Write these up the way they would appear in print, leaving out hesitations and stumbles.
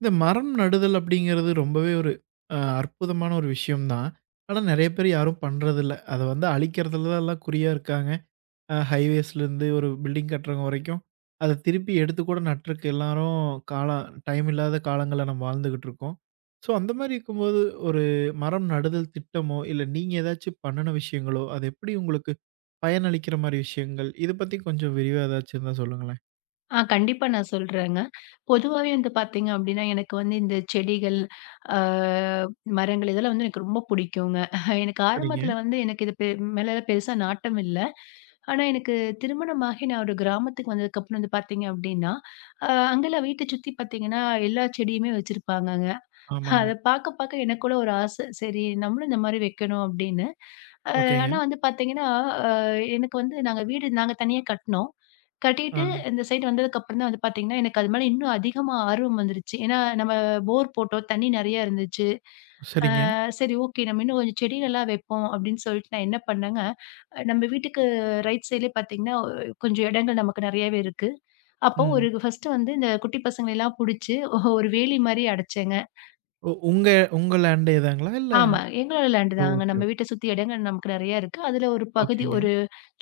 இந்த மரம் நடுதல் அப்படிங்கிறது ரொம்பவே ஒரு அற்புதமான ஒரு விஷயம் தான். ஆனா நெறைய பேர் யாரும் பண்றதில்ல. அத வந்து அழிக்கிறதுல தான் எல்லாம் குறியா இருக்காங்க. ஹைவேஸ்லேருந்து ஒரு பில்டிங் கட்டுறவங்க வரைக்கும், அத திருப்பி எடுத்து கூட நட்றக்கு எல்லாரும் காலம் டைம் இல்லாத காலங்கள்ல நம்ம வாழ்ந்துகிட்டு இருக்கோம். ஸோ அந்த மாரி இருக்கும்போது ஒரு மரம் நடுதல் திட்டமோ, இல்ல நீங்க ஏதாச்சும் பண்ணுன விஷயங்களோ, அது எப்படி உங்களுக்கு பயனளிக்கிற மாரி விஷயங்கள்? இத பத்தி கொஞ்சம் விரிவா ஏதாச்சும் இருந்தா சொல்லுங்களேன். கண்டிப்பா நான் சொல்றேங்க. பொதுவாவே வந்து பார்த்தீங்க அப்டின்னா, எனக்கு வந்து இந்த செடிகள், ஆ மரங்கள் இதெல்லாம் வந்து எனக்கு ரொம்ப புடிக்குங்க. எனக்கு சரிங்க. ஆரம்பத்துல வந்து எனக்கு இது பெ மேல பெருசா நாட்டம் இல்ல. ஆனா எனக்கு திருமணமாகி நான் ஒரு கிராமத்துக்கு வந்ததுக்கப்புறம் வந்து பார்த்தீங்க அப்டின்னா, அங்கெல்லாம் வீட்ட சுத்தி பார்த்தீங்கன்னா, எல்லா செடியுமே வச்சிருப்பாங்கங்க. ஆமாங்க. அத பாக்க, பாக்க எனக்குள்ள ஒரு ஆசை. சரி நம்மளும் இந்த மாரி வைக்கணும் அப்படின்னு. அ ஓகேங்க. ஆனா வந்து பாத்தீங்கன்னா, அ எனக்கு வந்து நாங்க வீடு நாங்க தனியா கட்டுனோம். ஆ. கட்டிட்டு இந்த சைடு வந்ததுக்கப்புறம் தான் வந்து பாத்தீங்கன்னா, எனக்கு அது மேல இன்னும் அதிகமா ஆர்வம் வந்துருச்சு. ஏன்னா நம்ம போர் போட்டோம். தண்ணி நெறையா இருந்துச்சு. அ சரிங்க. சரி ஓகே, நம்ம இன்னும் கொஞ்சம் செடிகள்லாம் வைப்போம் அப்படின்னு சொல்லிட்டு நான் என்ன பண்ணேங்க, நம்ம வீட்டுக்கு ரைட் சைட்லயே பாத்தீங்கன்னா, கொஞ்சம் இடங்கள் நமக்கு நெறையாவே இருக்கு. அப்போ ஒரு ம். ஃபர்ஸ்ட்டு வந்து இந்த குட்டி பசங்கள எல்லாம் புடிச்சு ஒரு வேலி மாரி அடைச்சேங்க. உங்க உங்க லேண்டே தாங்களா? இல்ல ஆமா. எங்களோட லேண்ட் தாங்க. ஓகே, நம்ம ஓகே. வீட்ட சுத்தி இடங்கள் நமக்கு நெறையா இருக்கு. அதுல ஒரு பகுதி ஓகேங்க. ஒரு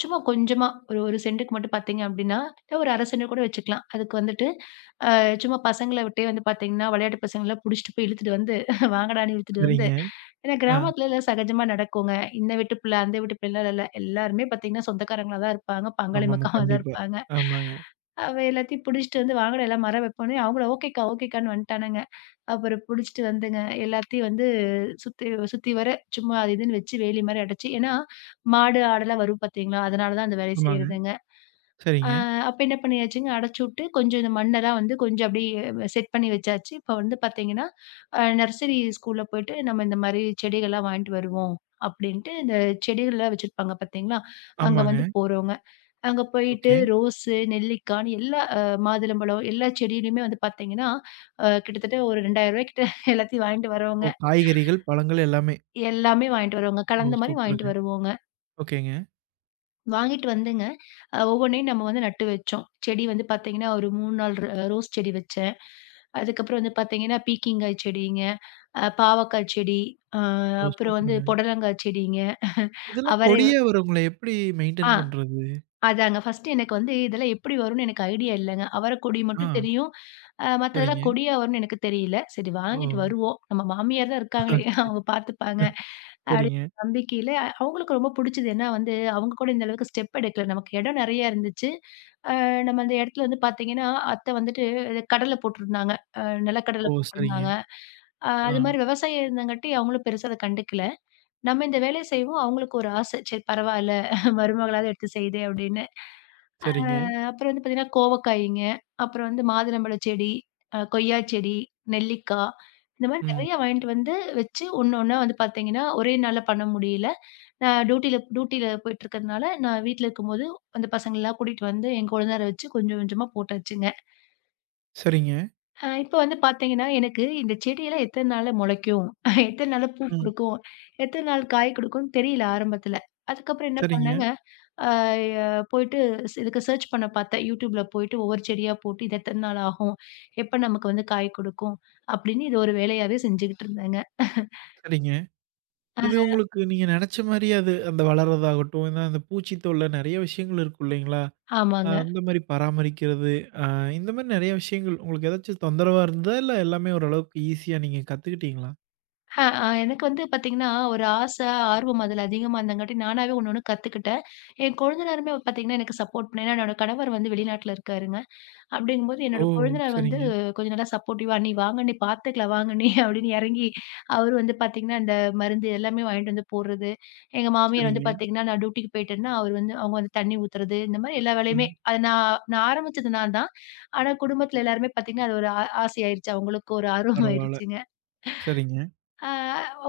சும்மா கொஞ்சமா ஒரு 1 சென்டுக்கு மட்டும் பார்த்தீங்க அப்டின்னா, ஒரு 1/2 சென்ட் கூட வச்சுக்கலாம். அதுக்கு வந்துட்டு சும்மா பசங்கள விட்டே வந்து பார்த்தீங்கன்னா, விளையாட்டு பசங்கலாம் புடிச்சிட்டு போய் இழுத்துட்டு வந்து, வாங்கடான்னு இழுத்துட்டு வந்து சரிங்க. ஏன்னா ஆ. கிராமத்துல எல்லாம் சகஜமா நடக்குங்க. இந்த வீட்டு பிள்ளை, அந்த வீட்டு பிள்ளைலாம் இல்ல. எல்லாருமே பார்த்தீங்கன்னா சொந்தக்காரங்களா தான் இருப்பாங்க. பங்காளி ஆமாமா. மக்காவா தான் கண்டிப்பா. இருப்பாங்க. ஆமாங்க. அவ எல்லாத்தையும் புடிச்சிட்டு வந்து, வாங்கடா எல்லாம் மரம் வைப்போன்னே, அவங்கள ஓகேக்கா, ஓகேக்கான்னு வந்துட்டானுங்க. அப்புறம் புடிச்சிட்டு வந்துங்க, எல்லாத்தையும் வந்து சுத்தி சுத்தி வர சும்மா அது இதுன்னு வச்சு வேலி மாரி அடைச்சு ஏன்னா மாடு, ஆடெல்லாம் வரும் பார்த்தீங்களா? அதனால தான் அந்த வேலைய ஆமாங்க. செய்றதுங்க. ஆ சரிங்க. அப்ப என்ன பண்ணியாச்சுங்க, அடைச்சுட்டு கொஞ்சம் இந்த மண்ணெல்லாம் வந்து கொஞ்சம் அப்படியே செட் பண்ணி வச்சாச்சு. இப்ப வந்து பார்த்தீங்கன்னா, அ நர்சரி ஸ்கூல்ல போயிட்டு நம்ம இந்த மாரி செடிகள்லாம் வாங்கிட்டு வருவோம் அப்படின்ட்டு, இந்த செடிகள்லாம் வச்சிருப்பாங்க பார்த்தீங்களா? அங்க வந்து ஆமாங்க. போறவங்க. அங்க போயிட்டு ஓகே. ரோஸு, நெல்லிக்கான்னு எல்லா அ மாதுளம்பழம் எல்லா செடியிலயுமே வந்து பார்த்தீங்கன்னா, அ கிட்டத்தட்ட ஒரு ரூ. 2000 கிட்ட எல்லாத்தையும் வாங்கிட்டு வரோங்க. ஓ காய்கறிகள், பழங்கள் எல்லாமே. எல்லாமே வாங்கிட்டு வருவோங்க. ஓ கலந்த மாரி சூப்பருங்க. வாங்கிட்டு வருவோங்க. ஓகேங்க. வாங்கிட்டு வந்துங்க. அ ஒவ்வொன்னையும் நம்ம வந்து நட்டு வச்சோம். செடி வந்து பார்த்தீங்கன்னா, ஒரு 3, 4 ரோஸ் செடி வச்சேன். அதுக்கப்புறம் வந்து பார்த்தீங்கன்னா, பீர்க்கங்காய் செடிங்க, அ பாவக்காய் செடி, அ ஓ அப்புறம் வந்து சூப்பருங்க. புடலங்காய் செடிங்க, இதெல்லாம் அவரை. கொடியா வருங்களே! எப்படி ஆ. மெயின்டெயின் பண்றது? அதாங்க. ஃபர்ஸ்ட்டு எனக்கு வந்து இதெல்லாம் எப்படி வரும்னு எனக்கு ஐடியா இல்லங்க. அவரக்கொடி ஆ. மட்டும் தெரியும். அ மத்ததெல்லாம் சரிங்க. கொடியா வரும்னு எனக்கு தெரியல. சரி ஓ! வாங்கிட்டு வருவோம். நம்ம மாமியார் தான் இருக்காங்களே சரி. அவங்க பார்த்துப்பாங்க. அப்டின்னு சரிங்க. நம்பிக்கையில அவங்களுக்கு ரொம்ப புடிச்சது. ஏன்னா வந்து அவங்க கூட இந்த அளவுக்கு ஸ்டெப் எடுக்கல. நமக்கு இடம் நெறையா இருந்துச்சு. அ நம்ம அந்த இடத்துல வந்து பார்த்தீங்கன்னா, அத்தை வந்துட்டு கடல போட்டிருந்தாங்க. அ ஓ நிலக்கடல சரிங்க. போட்டிருந்தாங்க. அ ஆ. அது மாரி விவசாயம் இருந்தங்காட்டி அவங்களும் பெருசா அத கண்டுக்கல. நம்ம இந்த வேலைய செய்வோம். அவங்களுக்கு ஒரு ஆசை. சரி பரவால்ல மருமகளாவது எடுத்து செய்யுதே! அப்படின்னு. சரிங்க. அப்புறம் வந்து பார்த்தீங்கன்னா, கோவக்காய்ங்க, அப்புறம் வந்து மாதுளம்பழச் செடி, அ கொய்யா செடி, நெல்லிக்கா, இந்த மாரி ம். நெறைய வாங்கிட்டு வந்து வச்சு ஒண்ணு ஒண்ணா வந்து பார்த்தீங்கன்னா, ஒரே நாள்ல பண்ண முடியல. நான் டியூட்டில டியூட்டில போயிட்டு இருக்கிறதுனால, நான் வீட்ல இருக்கும்போது அந்த பசங்களலாம் கூட்டிட்டு வந்து என் கொழுந்தனார வச்சு கொஞ்சம் கொஞ்சமா போட்டாச்சுங்க. சரிங்க. அ இப்ப வந்து பார்த்தீங்கன்னா, எனக்கு இந்த செடியெல்லாம் எத்தன நாள்ல மொளைக்கும்? எத்தன நாள்ல பூ ம். குடுக்கும்? எத்தன நாள் காய் குடுக்கும்னு தெரியல ஆரம்பத்துல. அதுக்கப்புறம் என்ன சரிங்க, பண்ணேங்க அ ய போயிட்டு இதுக்கு சர்ச் பண்ண பார்த்தேன். YouTubeல போயிட்டு ஒவ்வொரு செடியா போட்டு இது எத்தன நாள் ஆகும்? எப்ப நமக்கு வந்து காய் கொடுக்கும்? அப்படின்னு இது ஒரு வேலையாவே செஞ்சுகிட்டு இருந்தேங்க. சரிங்க. அ இது உங்களுக்கு நீங்க நெனச்ச மாரியே அது அந்த வளர்றதாகட்டும், ஏன்னா அந்த பூச்சி தொல்ல நெறைய விஷயங்கள் இருக்கும் இல்லைங்களா? ஆமாங்க. அந்த மாரி பராமரிக்கிறது, அ இந்த மாரி நெறைய விஷயங்கள் உங்களுக்கு ஏதாச்சும் தொந்தரவா இருந்ததா? இல்ல எல்லாமே ஓரளவுக்கு ஈஸியா நீங்க கத்துக்கிட்டீங்களா? அ அ எனக்கு வந்து பார்த்தீங்கன்னா, ஒரு ஆசை, ஆர்வம் அதுல அதிகமா இருந்தங்காட்டி நானாவே ஒண்ணு ஒண்ணு கத்துக்கிட்டேன். என் கொழுந்தனாருமே பார்த்தீங்கன்னா, எனக்கு சப்போர்ட் பண்ண ஏன்னா என்னோட கணவர் வந்து வெளிநாட்டுல இருக்காருங்க. அப்படிங்கும்போது ஓ! என்னோட கொழுந்தனார் வந்து சரிங்க. கொஞ்சம் நல்லா சப்போர்ட்டிவா, "நீ வாங்கண்ணி, பாத்துக்கலாம் வாங்கண்ணி" அப்படின்னு எறங்கி அவரு வந்து பாத்தீங்கன்னா, இந்த மருந்து எல்லாமே வாங்கிட்டு வந்து போடுறது. எங்க மாமியார் வந்து சரிங்க. பாத்தீங்கன்னா, நான் டியூட்டிக்கு போயிட்டேன்னா, அவரு வந்து அவங்க வந்து தண்ணி ஊத்துறது, இந்த மாரி எல்லா வேலையுமே ம். அது நான் நான் ஆரம்பிச்சது நான் தான். ஆனா குடும்பத்துல எல்லாருமே பாத்தீங்கன்னா, அது ஒரு ஆசை ஆயிருச்சு. அவங்களுக்கும் ஒரு ஆர்வம் பரவால்ல. ஆயிருச்சுங்க. சரிங்க. ஆ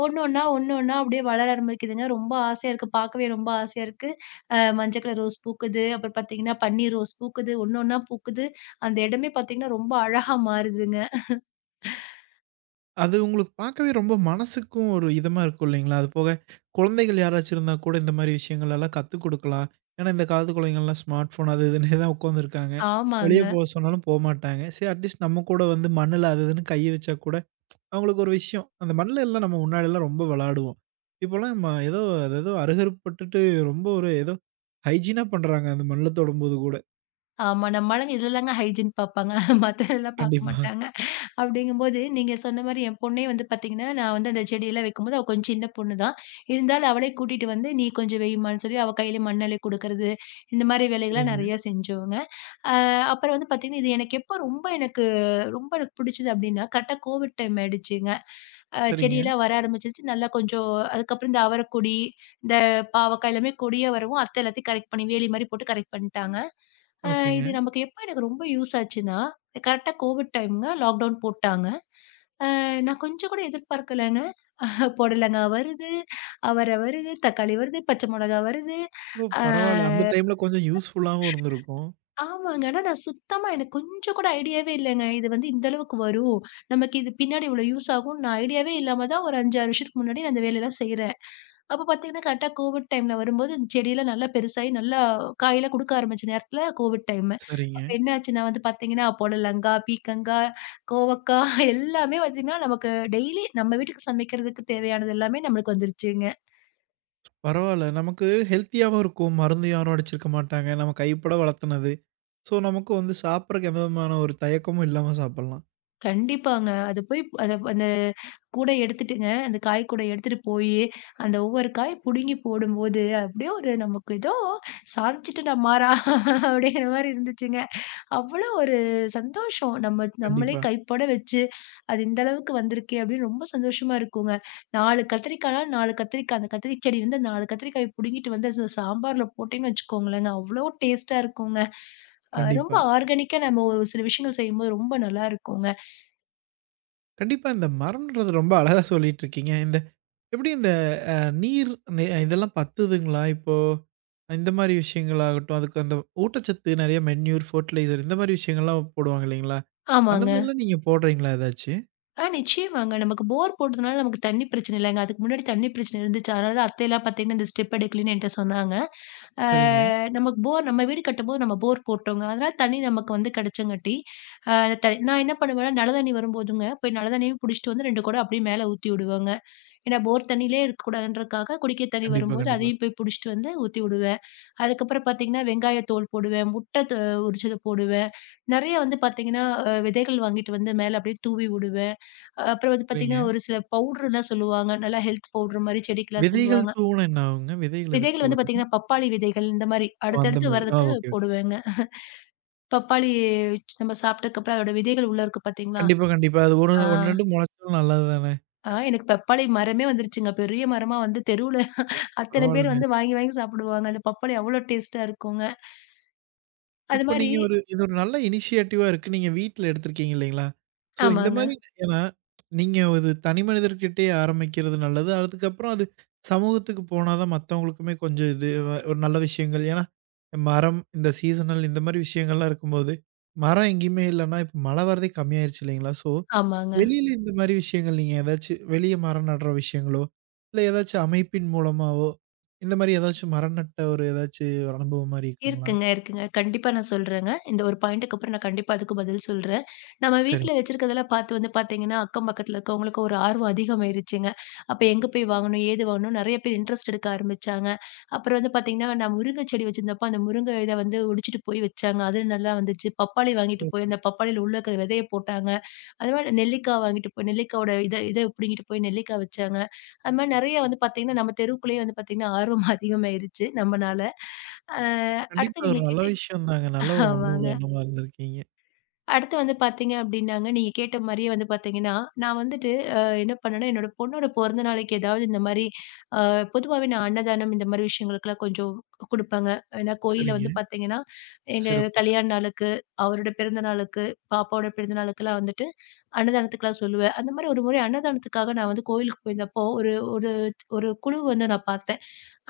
ஒண்ணு ஒண்ணா, ஒண்ணு ஒண்ணா அப்படியே வளர ஆரம்பிக்குதுங்க. ரொம்ப ஆசையா இருக்கு. பார்க்கவே ரொம்ப ஆசையா இருக்கு. அ மஞ்ச கலர் ரோஸ் பூக்குது. அப்புறம் பார்த்தீங்கன்னா, பன்னீர் ரோஸ் பூக்குது. ஒண்ணு ஒண்ணா பூக்குது. அந்த இடமே பார்த்தீங்கன்னா, ரொம்ப அழகா மாறுதுங்க. அது உங்களுக்கு பார்க்கவே ரொம்ப மனசுக்கும் ஒரு இதமா இருக்கும் இல்லைங்களா? அது போக குழந்தைகள் யாராச்சும் இருந்தா கூட இந்த மாரி விஷயங்கள் எல்லாம் கத்துக் குடுக்கலாம். ஏன்னா, இந்த காலத்து குழந்தைங்கள்லாம் ஸ்மார்ட் ஃபோன் அது இதுன்னே தான் உட்காந்துருக்காங்க. வெளிய ஆமாங்க. போ சொன்னாலும் போமாட்டாங்க. சரி அட்லீஸ்ட் நம்ம கூட வந்து மண்ணுல அது இதுன்னு கைய வச்சா கூட அவங்களுக்கு ஒரு விஷயம். அந்த மண்ல எல்லாம் நம்ம முன்னாடிலாம் ரொம்ப விளையாடுவோம். இப்போலாம் நம்ம ஏதோ அது ஏதோ அருகருப்பட்டுட்டு ரொம்ப ஒரு ஏதோ ஹைஜீனா பண்றாங்க அந்த மண்ல தொடும்போது கூட. ஆமா. நம்மாளுங்க இதுலதாங்க ஹைஜீன் பார்ப்பாங்க. மத்ததெல்லாம் பார்க்க கண்டிப்பா. மாட்டாங்க. அப்படிங்கும்போது, நீங்க சொன்ன மாரி என் பொண்ணே வந்து பார்த்தீங்கன்னா, நான் வந்து அந்த செடியெல்லாம் வைக்கும்போது, அவ கொஞ்சம் சின்ன பொண்ணு தான். இருந்தாலும் அவளே கூட்டிட்டு வந்து, "நீ கொஞ்சம் வைம்மான்னு" சொல்லி அவ கையில மண் அள்ளி குடுக்கறது, இந்த மாரி வேலைகள்லாம் சரிங்க, நெறைய செஞ்சோங்க. அ அப்புறம் வந்து பார்த்தீங்கன்னா, இது எனக்கு எப்போ ரொம்ப எனக்கு ரொம்ப எனக்கு பிடிச்சது அப்டின்னா, கரெக்ட்டா கோவிட் டைம் ஆயிடுச்சுங்க. அ சரிங்க. செடியெல்லாம் வர ஆரம்பிச்சுருச்சு. நல்லா கொஞ்சம் அதுக்கப்புறம் இந்த அவரக்கொடி, இந்த பாவக்காய் எல்லாமே கொடியா வரவும், அத்தை எல்லாத்தையும் கரெக்ட் பண்ணி வேலி மாரி போட்டு கரெக்ட் பண்ணிட்டாங்க. அ இது ஓகேங்க. நமக்கு எப்போ எனக்கு ரொம்ப யூஸ் ஆச்சுன்னா, கரெக்ட்டா கோவிட் டைம்ங்க லாக்டவுன் போட்டாங்க. அ நான் கொஞ்சம் கூட எதிர்பார்க்கலங்க. புடலங்காய் வருது, அவரை வருது, தக்காளி வருது, பச்சை மிளகாய் வருது. ஓ! அ பரவால்ல. அந்த டைம்ல கொஞ்சம் யூஸ்ஃபுல்லாவும் இருந்திருக்கும். ஆமாங்க. ஆனா நான் சுத்தமா எனக்கு கொஞ்சம் கூட ஐடியாவே இல்லங்க. இது வந்து இந்த அளவுக்கு வரும். நமக்கு இது பின்னாடி இவ்வளோ யூஸ் ஆகும்னு நான் ஐடியாவே இல்லாம தான் ஒரு 5, 6 வருஷத்துக்கு முன்னாடி நான் அந்த வேலையெல்லாம் செய்றேன். அப்ப பார்த்தீங்கன்னா, கரெக்ட்டா கோவிட் டைம்ல வரும்போது இந்த செடியெல்லாம் நல்லா பெருசாகி நல்லா காயெல்லாம் குடுக்க ஆரம்பிச்ச நேரத்துல கோவிட் டைமு. சரிங்க. அப்ப என்ன ஆச்சுன்னா வந்து பார்த்தீங்கன்னா, புடலங்கா, பீர்க்கங்கா, கோவக்கா எல்லாமே பார்த்தீங்கன்னா, நமக்கு டெய்லி நம்ம வீட்டுக்கு சமைக்கிறதுக்கு தேவையானது எல்லாமே நம்மளுக்கு வந்துருச்சுங்க. பரவால்ல. நமக்கு ஹெல்த்தியாவும் இருக்கும். மருந்து யாரும் அடிச்சிருக்க மாட்டாங்க. நம்ம கைப்பட வளர்த்துனது. ஸோ நமக்கு வந்து சாப்பிடறக்கு எந்த விதமான ஒரு தயக்கமும் இல்லாம சாப்பிடலாம். கண்டிப்பாங்க. அது போய் அத அந்த கூடை எடுத்துட்டுங்க, அந்த காய் கூடை எடுத்துட்டு போயி, அந்த ஒவ்வொரு காய் புடுங்கி போடும்போது, அப்படியே ஒரு நமக்கு ஏதோ சாதிச்சுட்டடா மாறா அப்படிங்கிற மாரி இருந்துச்சுங்க. அவ்வளோ ஒரு சந்தோஷம். நம்ம நம்மளே கண்டிப்பா, கைப்பட வச்சு, அது இந்த அளவுக்கு வந்திருக்கே அப்படின்னு ரொம்ப சந்தோஷமா இருக்குங்க. 4 கத்திரிக்காய்னா 4 கத்திரிக்காய், அந்த கத்திரி செடி வந்து 4 கத்திரிக்காய் புடுங்கிட்டு வந்து சாம்பார்ல போட்டேன்னு வச்சுக்கோங்களேங்க, அவ்வளோ டேஸ்ட்டா இருக்குங்க. அ ரொம்ப கண்டிப்பா. ஆர்கானிக்கா நம்ம ஒரு சில விஷயங்கள் செய்யும்போது ரொம்ப நல்லா இருக்குங்க. கண்டிப்பா இந்த மரம்ன்றது ரொம்ப அழகா சொல்லிட்டு இருக்கீங்க. இந்த எப்படி நீர் இதெல்லாம் பத்துதுங்களா? இப்போ இந்த மாரி விஷயங்களாகட்டும், அதுக்கு அந்த ஊட்டச்சத்து நெறைய மென்யூர், ஃபர்டிலைசர் இந்த மாரி விஷயங்கள்லாம் போடுவாங்க இல்லைங்களா? அந்த ஆமாங்க. மாரிலாம் நீங்க போடுறீங்களா ஏதாச்சு? ஆ நிச்சயமாங்க. நமக்கு போர் போட்டதுனால நமக்கு தண்ணி பிரச்சனை இல்லங்க. அதுக்கு முன்னாடி தண்ணி பிரச்சனை இருந்துச்சு. அதனால தான் அத்தைலாம் பார்த்தீங்கன்னா, இந்த ஸ்டெப் எடுக்கலன்னு என்ட்ட சொன்னாங்க. ஆ சரிங்க. நமக்கு போர் நம்ம வீடு கட்டும்போது நம்ம போர் போட்டோங்க. அதனால தண்ணி நமக்கு வந்து கிடைச்சங்காட்டி, ஆ நான் என்ன பண்ணுவேன்னா, நல்ல தண்ணி வரும்போதுங்க, போய் நல்ல தண்ணியும் புடிச்சிட்டு வந்து 2 குடம் அப்படியே மேல ஊத்தி விடுவேங்க. ஏன்னா போர் தண்ணியிலே இருக்கக்கூடாதுன்றதுக்காக குடிக்க தண்ணி கண்டிப்பா, வரும்போது கண்டிப்பா. அதையும் போய் புடிச்சிட்டு வந்து ஊத்தி விடுவேன். அதுக்கப்புறம் பார்த்தீங்கன்னா, வெங்காய தோல் போடுவேன். முட்டை த உரிச்சத போடுவேன். நெறைய வந்து பார்த்தீங்கன்னா, அ விதைகள் வாங்கிட்டு வந்து மேல அப்படியே தூவி விடுவேன். அப்புறம் வந்து சரிங்க. பார்த்தீங்கன்னா, ஒரு சில பவுடர்லாம் சொல்லுவாங்க. நல்லா ஹெல்த் பவுடர் மாரி செடிக்கெல்லாம் விதைகள் சொல்லுவாங்க. தூவுனா என்ன ஆகுங்க? விதைகள் எதுக்கு விதைகள் வந்து தூவுறீங்க? பார்த்தீங்கன்னா, பப்பாளி விதைகள் இந்த மாரி ஓ! அந்த அடுத்தடுத்து மாரி. ஆ வர்றதுக்கு ஓகே, ஓகே. போடுவேங்க. பப்பாளி நம்ம சாப்பிட்டதுக்கப்புறம் அதோட விதைகள் உள்ள இருக்கு பார்த்தீங்களா? கண்டிப்பா, கண்டிப்பா. அது 1, ஆ, 1, 2 மொளச்சாலும் நல்லது தானே! ஆ எனக்கு பப்பாளி மரமே வந்துருச்சுங்க. பெரிய மரமா வந்து தெருவுல அத்தன பேர் பரவால்லங்க. வந்து வாங்கி, வாங்கி சாப்பிடுவாங்க. அந்த பப்படம் எவ்வளோ டேஸ்ட்டா இருக்குங்க. அது இப்போ மாரி. நீங்க ஒரு இது ஒரு நல்ல இனிஷியேட்டிவா இருக்கு. நீங்க வீட்ல எடுத்திருக்கீங்க இல்லைங்களா? ஸோ இந்த ஆமாங்க, மாரி ஏன்னா, நீங்க ஒரு தனி மனிதர்கிட்டயே ஆரம்பிக்கிறது நல்லது. அதுக்கப்புறம் அது சமூகத்துக்கு போனா தான் மத்தவங்களுக்குமே கொஞ்சம் இது ஒரு நல்ல விஷயங்கள். ஏன்னா, மரம், இந்த சீசனல் இந்த மாரி விஷயங்கள்லாம் இருக்கும்போது, மரம் எங்கேயுமே இல்லன்னா, இப்போ மழை வரதே கம்மியாயிருச்சு இல்லைங்களா? ஸோ ஆமாங்க. வெளியில இந்த மாரி விஷயங்கள் நீங்க ஏதாச்சும் வெளிய மரம் நடுற விஷயங்களோ, இல்ல ஏதாச்சும் அமைப்பின் மூலமாவோ, இந்த மாரி ஏதாச்சும் மரம் நட்ட ஒரு ஏதாச்சும் ஒரு அனுபவம் மாரி இருக்குங்களா? இருக்குங்க, இருக்குங்க. கண்டிப்பா நான் சொல்றேங்க. இந்த ஒரு பாயிண்ட்டுக்கு அப்புறம் நான் கண்டிப்பா அதுக்கு பதில் சொல்றேன். நம்ம வீட்ல சரிங்க. வச்சிருக்கிறதெல்லாம் பார்த்து வந்து பார்த்தீங்கன்னா, அக்கம் பக்கத்துல இருக்கவங்களுக்கு ஒரு ஆர்வம் அதிகமாயிருச்சுங்க. அப்ப எங்க போய் வாங்கணும்? ஏது வாங்கணும்? நெறைய பேர் இன்ட்ரெஸ்ட் எடுக்க ஆரம்பிச்சாங்க. அப்புறம் வந்து பார்த்தீங்கன்னா, நான் முருங்கை செடி வச்சிருந்தப்போ, அந்த முருங்கை இத வந்து ஒடிச்சிட்டு போய் வச்சாங்க. அது நல்லா வந்துச்சு. பப்பாளி வாங்கிட்டு போய் அந்த பப்பாளியில உள்ள இருக்கிற விதைய போட்டாங்க. அது மாரி நெல்லிக்காய் வாங்கிட்டு போய் நெல்லிக்காயோட இத இத பிடுங்கிட்டு போய் நெல்லிக்காய் வச்சாங்க. அது மாரி நெறைய வந்து பார்த்தீங்கன்னா, நம்ம தெருவுக்குள்ளேயே வந்து பார்த்தீங்கன்னா, ஆர்வம் அதிகமாயிருச்சு நம்மனால. அ கண்டிப்பா. அடுத்து அது நீங்க ஒரு நல்ல கேட்ட விஷயம் தாங்க. நல்ல ஒரு ஆமாங்க. முன்னுதாரணமா இருந்திருக்கீங்க. அடுத்து வந்து பார்த்தீங்க அப்டின்னாங்க, நீங்க கேட்ட மாரியே வந்து பார்த்தீங்கன்னா, நான் வந்துட்டு அ என்ன பண்ணேன்னா, என்னோட பொண்ணோட பொறந்த நாளைக்கு ஏதாவது இந்த மாரி அ பொதுவாவே நான் அன்னதானம் இந்த மாரி விஷயங்களுக்கெல்லாம் கொஞ்சம் குடுப்பேங்க. ஏன்னா கோயில்ல வந்து சரிங்க. பார்த்தீங்கன்னா, எங்க சிறப்பு, கல்யாண சிறப்பு. நாளுக்கு, அவரோட பிறந்த நாளுக்கு, பாப்பாவோட பிறந்த நாளுக்கெல்லாம் வந்துட்டு அன்னதானத்துக்குலாம் சொல்லுவேன். அந்த மாரி ஒரு முறை அன்னதானத்துக்காக நான் வந்து கோயிலுக்கு போயிருந்தப்போ, ஒரு ஒரு ஒரு குழு வந்து நான் பார்த்தேன்.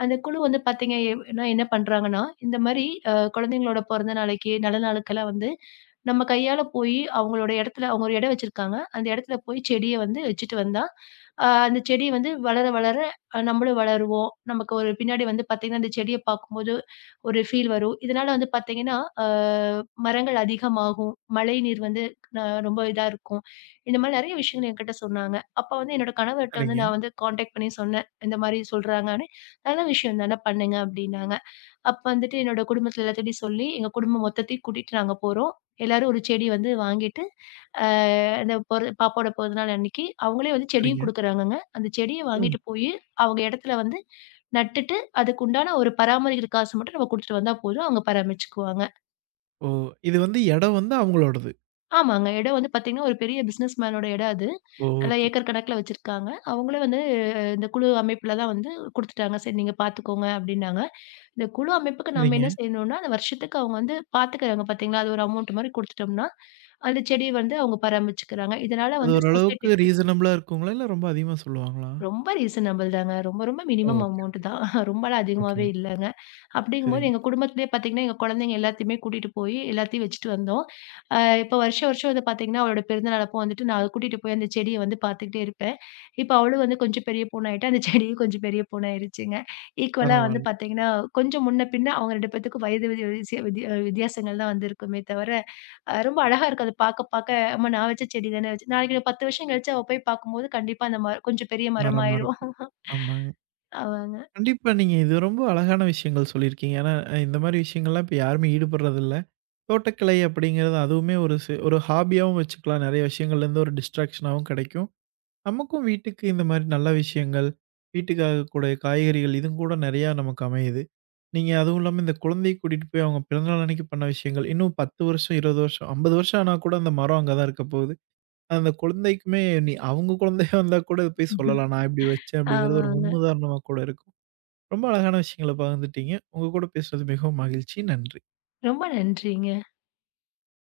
அந்த குழு வந்து பார்த்தீங்கன்னா என்ன பண்றாங்கன்னா, இந்த மாரி அ குழந்தைங்களோட பொறந்த நாளைக்கு, நல்ல நாளுக்கெல்லாம் வந்து நம்ம கையால போயி அவங்களோட இடத்துல அவங்க ஒரு இடம் வச்சிருக்காங்க. அந்த இடத்துல போய் செடிய வந்து வச்சுட்டு வந்தா, அ அந்த செடி வந்து வளர, வளர அ நம்மளும் வளருவோம். நமக்கு ஒரு பின்னாடி வந்து பார்த்தீங்கன்னா, அந்த செடிய பார்க்கும்போது ஒரு ஃபீல் வரும். இதனால வந்து பார்த்தீங்கன்னா, அ மரங்கள் அதிகமாகும். மழைநீர் வந்து அ ரொம்ப இதா இருக்கும். இந்த மாரி நெறைய விஷயங்கள் என்கிட்ட சொன்னாங்க. அப்ப வந்து என்னோட கணவர்ட்ட வந்து சரிங்க, நான் வந்து கான்டாக்ட் பண்ணி சொன்னேன். இந்த மாரி சொல்றாங்கன்னு. நல்ல விஷயம் தானே பண்ணுங்க அப்டின்னாங்க. அப்ப வந்துட்டு என்னோட குடும்பத்துல எல்லாத்துட்டயும் சொல்லி, எங்க குடும்பம் மொத்தத்தையும் கூட்டிட்டு நாங்க போறோம். எல்லாரும் ஒரு செடி வந்து வாங்கிட்டு, அ அந்த பொற பாப்பாவோட பிறந்த நாள் அன்னைக்கு அவங்களே வந்து செடியும் சரிங்க. குடுக்குறாங்கங்க. அந்த செடிய ம். வாங்கிட்டு போயி, அவங்க இடத்துல வந்து நட்டுட்டு, அதுக்கு உண்டான ஒரு பராமரிக்கிற காசு மட்டும் நம்ம குடுத்துட்டு வந்தா போதும். அவங்க பராமரிச்சுக்குவாங்க. ஓ! இது வந்து இடம் வந்து அவங்களோடது. ஆமாங்க. இடம் வந்து பார்த்தீங்கன்னா, ஒரு பெரிய பிசினஸ் மேனோட இடம் அது. ஓ நல்லா ஓகே. ஏக்கர் கணக்குல வச்சிருக்காங்க. அவங்களே வந்து இந்த குழு அமைப்புல தான் வந்து குடுத்துட்டாங்க. "சரி நீங்க பார்த்துக்கோங்க" அப்டின்னாங்க. இந்த குழு அமைப்புக்கு நம்ம சரிங்க. என்ன செய்யணும்னா, அந்த வருஷத்துக்கு அவங்க வந்து பார்த்துக்கிறாங்க பார்த்தீங்களா? அது ஒரு அமௌண்ட் மாரி குடுத்துட்டோம்னா, அந்த செடிய வந்து அவங்க பராமரிச்சுக்கிறாங்க. இதனால அது வந்து ஓரளவுக்கு சொசைட்டிக்கு ரீசனபிளா இருக்குங்களா? இல்ல ரொம்ப அதிகமா சொல்லுவாங்களா? ரொம்ப ரீசனபிள் தாங்க. ரொம்ப, ரொம்ப மினிமம் ஓகே, ஓகே. அமௌண்ட் தான். ரொம்பலாம் அதிகமாவே ஓகேங்க. இல்லங்க. அப்படிங்கும்போது சரிங்க. எங்க குடும்பத்திலேயே பார்த்தீங்கன்னா, எங்க குழந்தைங்க எல்லாத்தையுமே கூட்டிட்டு போய் எல்லாத்தையும் வச்சுட்டு வந்தோம். அ இப்போ வருஷம் வருஷம் வந்து பார்த்தீங்கன்னா, அவளோட பிறந்தநாள் அப்போ வந்துட்டு நான் அதை கூட்டிட்டு போய் அந்த செடிய வந்து பார்த்துக்கிட்டே இருப்பேன். இப்போ அவளும் வந்து கொஞ்சம் பெரிய பொண்ணாயிட்டா, அந்த செடியும் கொஞ்சம் பெரிய பொண்ணாயிருச்சுங்க. ஈக்குவலா வந்து பரவால்ல. பார்த்தீங்கன்னா, கொஞ்சம் முன்ன பின்ன அவங்க 2 பேத்துக்கும் வயது வித்தியாச வித்தியாசங்கள் தான் வந்து இருக்குமே தவிர, அ ரொம்ப அழகா இருக்கு அது பாக்க பாக்க, "ஆமா நான் வச்ச செடி தானே" வச்சு நாளைக்கு நான் 10 வருஷம் கழிச்சு அவ போய் பாக்கும்போது, கண்டிப்பா அந்த மரம் கொஞ்சம் பெரிய மரமா மரமாயிரும். இருக்கும். ஆமாங்க. கண்டிப்பா நீங்க இது ரொம்ப அழகான விஷயங்கள் சொல்லியிருக்கீங்க. ஏன்னா, இந்த மாரி விஷயங்கள்லாம் இப்ப யாருமே ஈடுபடுறதில்ல. தோட்டக்கலை அப்படிங்கிறது அதுவுமே ஒரு ஒரு ஹாபியாவும் வச்சுக்கலாம். நெறைய விஷயங்கள்லேருந்து ஒரு டிஸ்ட்ராக்ஷனாவும் கெடைக்கும். நமக்கும் வீட்டுக்கு இந்த மாரி நல்ல விஷயங்கள், வீட்டுக்காக கூடிய காய்கறிகள் இதுவும் கூட நெறையா நமக்கு அமையுது. நீங்க அதுவும் இல்லாம இந்த குழந்தைய கூட்டிட்டு போய் அவங்க பிறந்தநாள் அன்னைக்கு பண்ண விஷயங்கள், இன்னும் 10 வருஷம், 20 வருஷம், 50 வருஷம் ஆனா கூட அந்த மரம் அங்க தான் இருக்க போகுது. அந்த குழந்தைக்குமே நீ அவங்க குழந்தையா வந்தா கூட இத போய் சொல்லலாம். நான் இப்படி வச்சேன் அப்படிங்கிறது ஒரு ஆமாங்க. ஆமாங்க. முன்னுதாரணமா கூட இருக்கும். ரொம்ப அழகான விஷயங்கள பகிர்ந்துட்டீங்க. உங்க கூட பேசுனது மிகவும் மகிழ்ச்சி. நன்றி. ரொம்ப நன்றிங்க.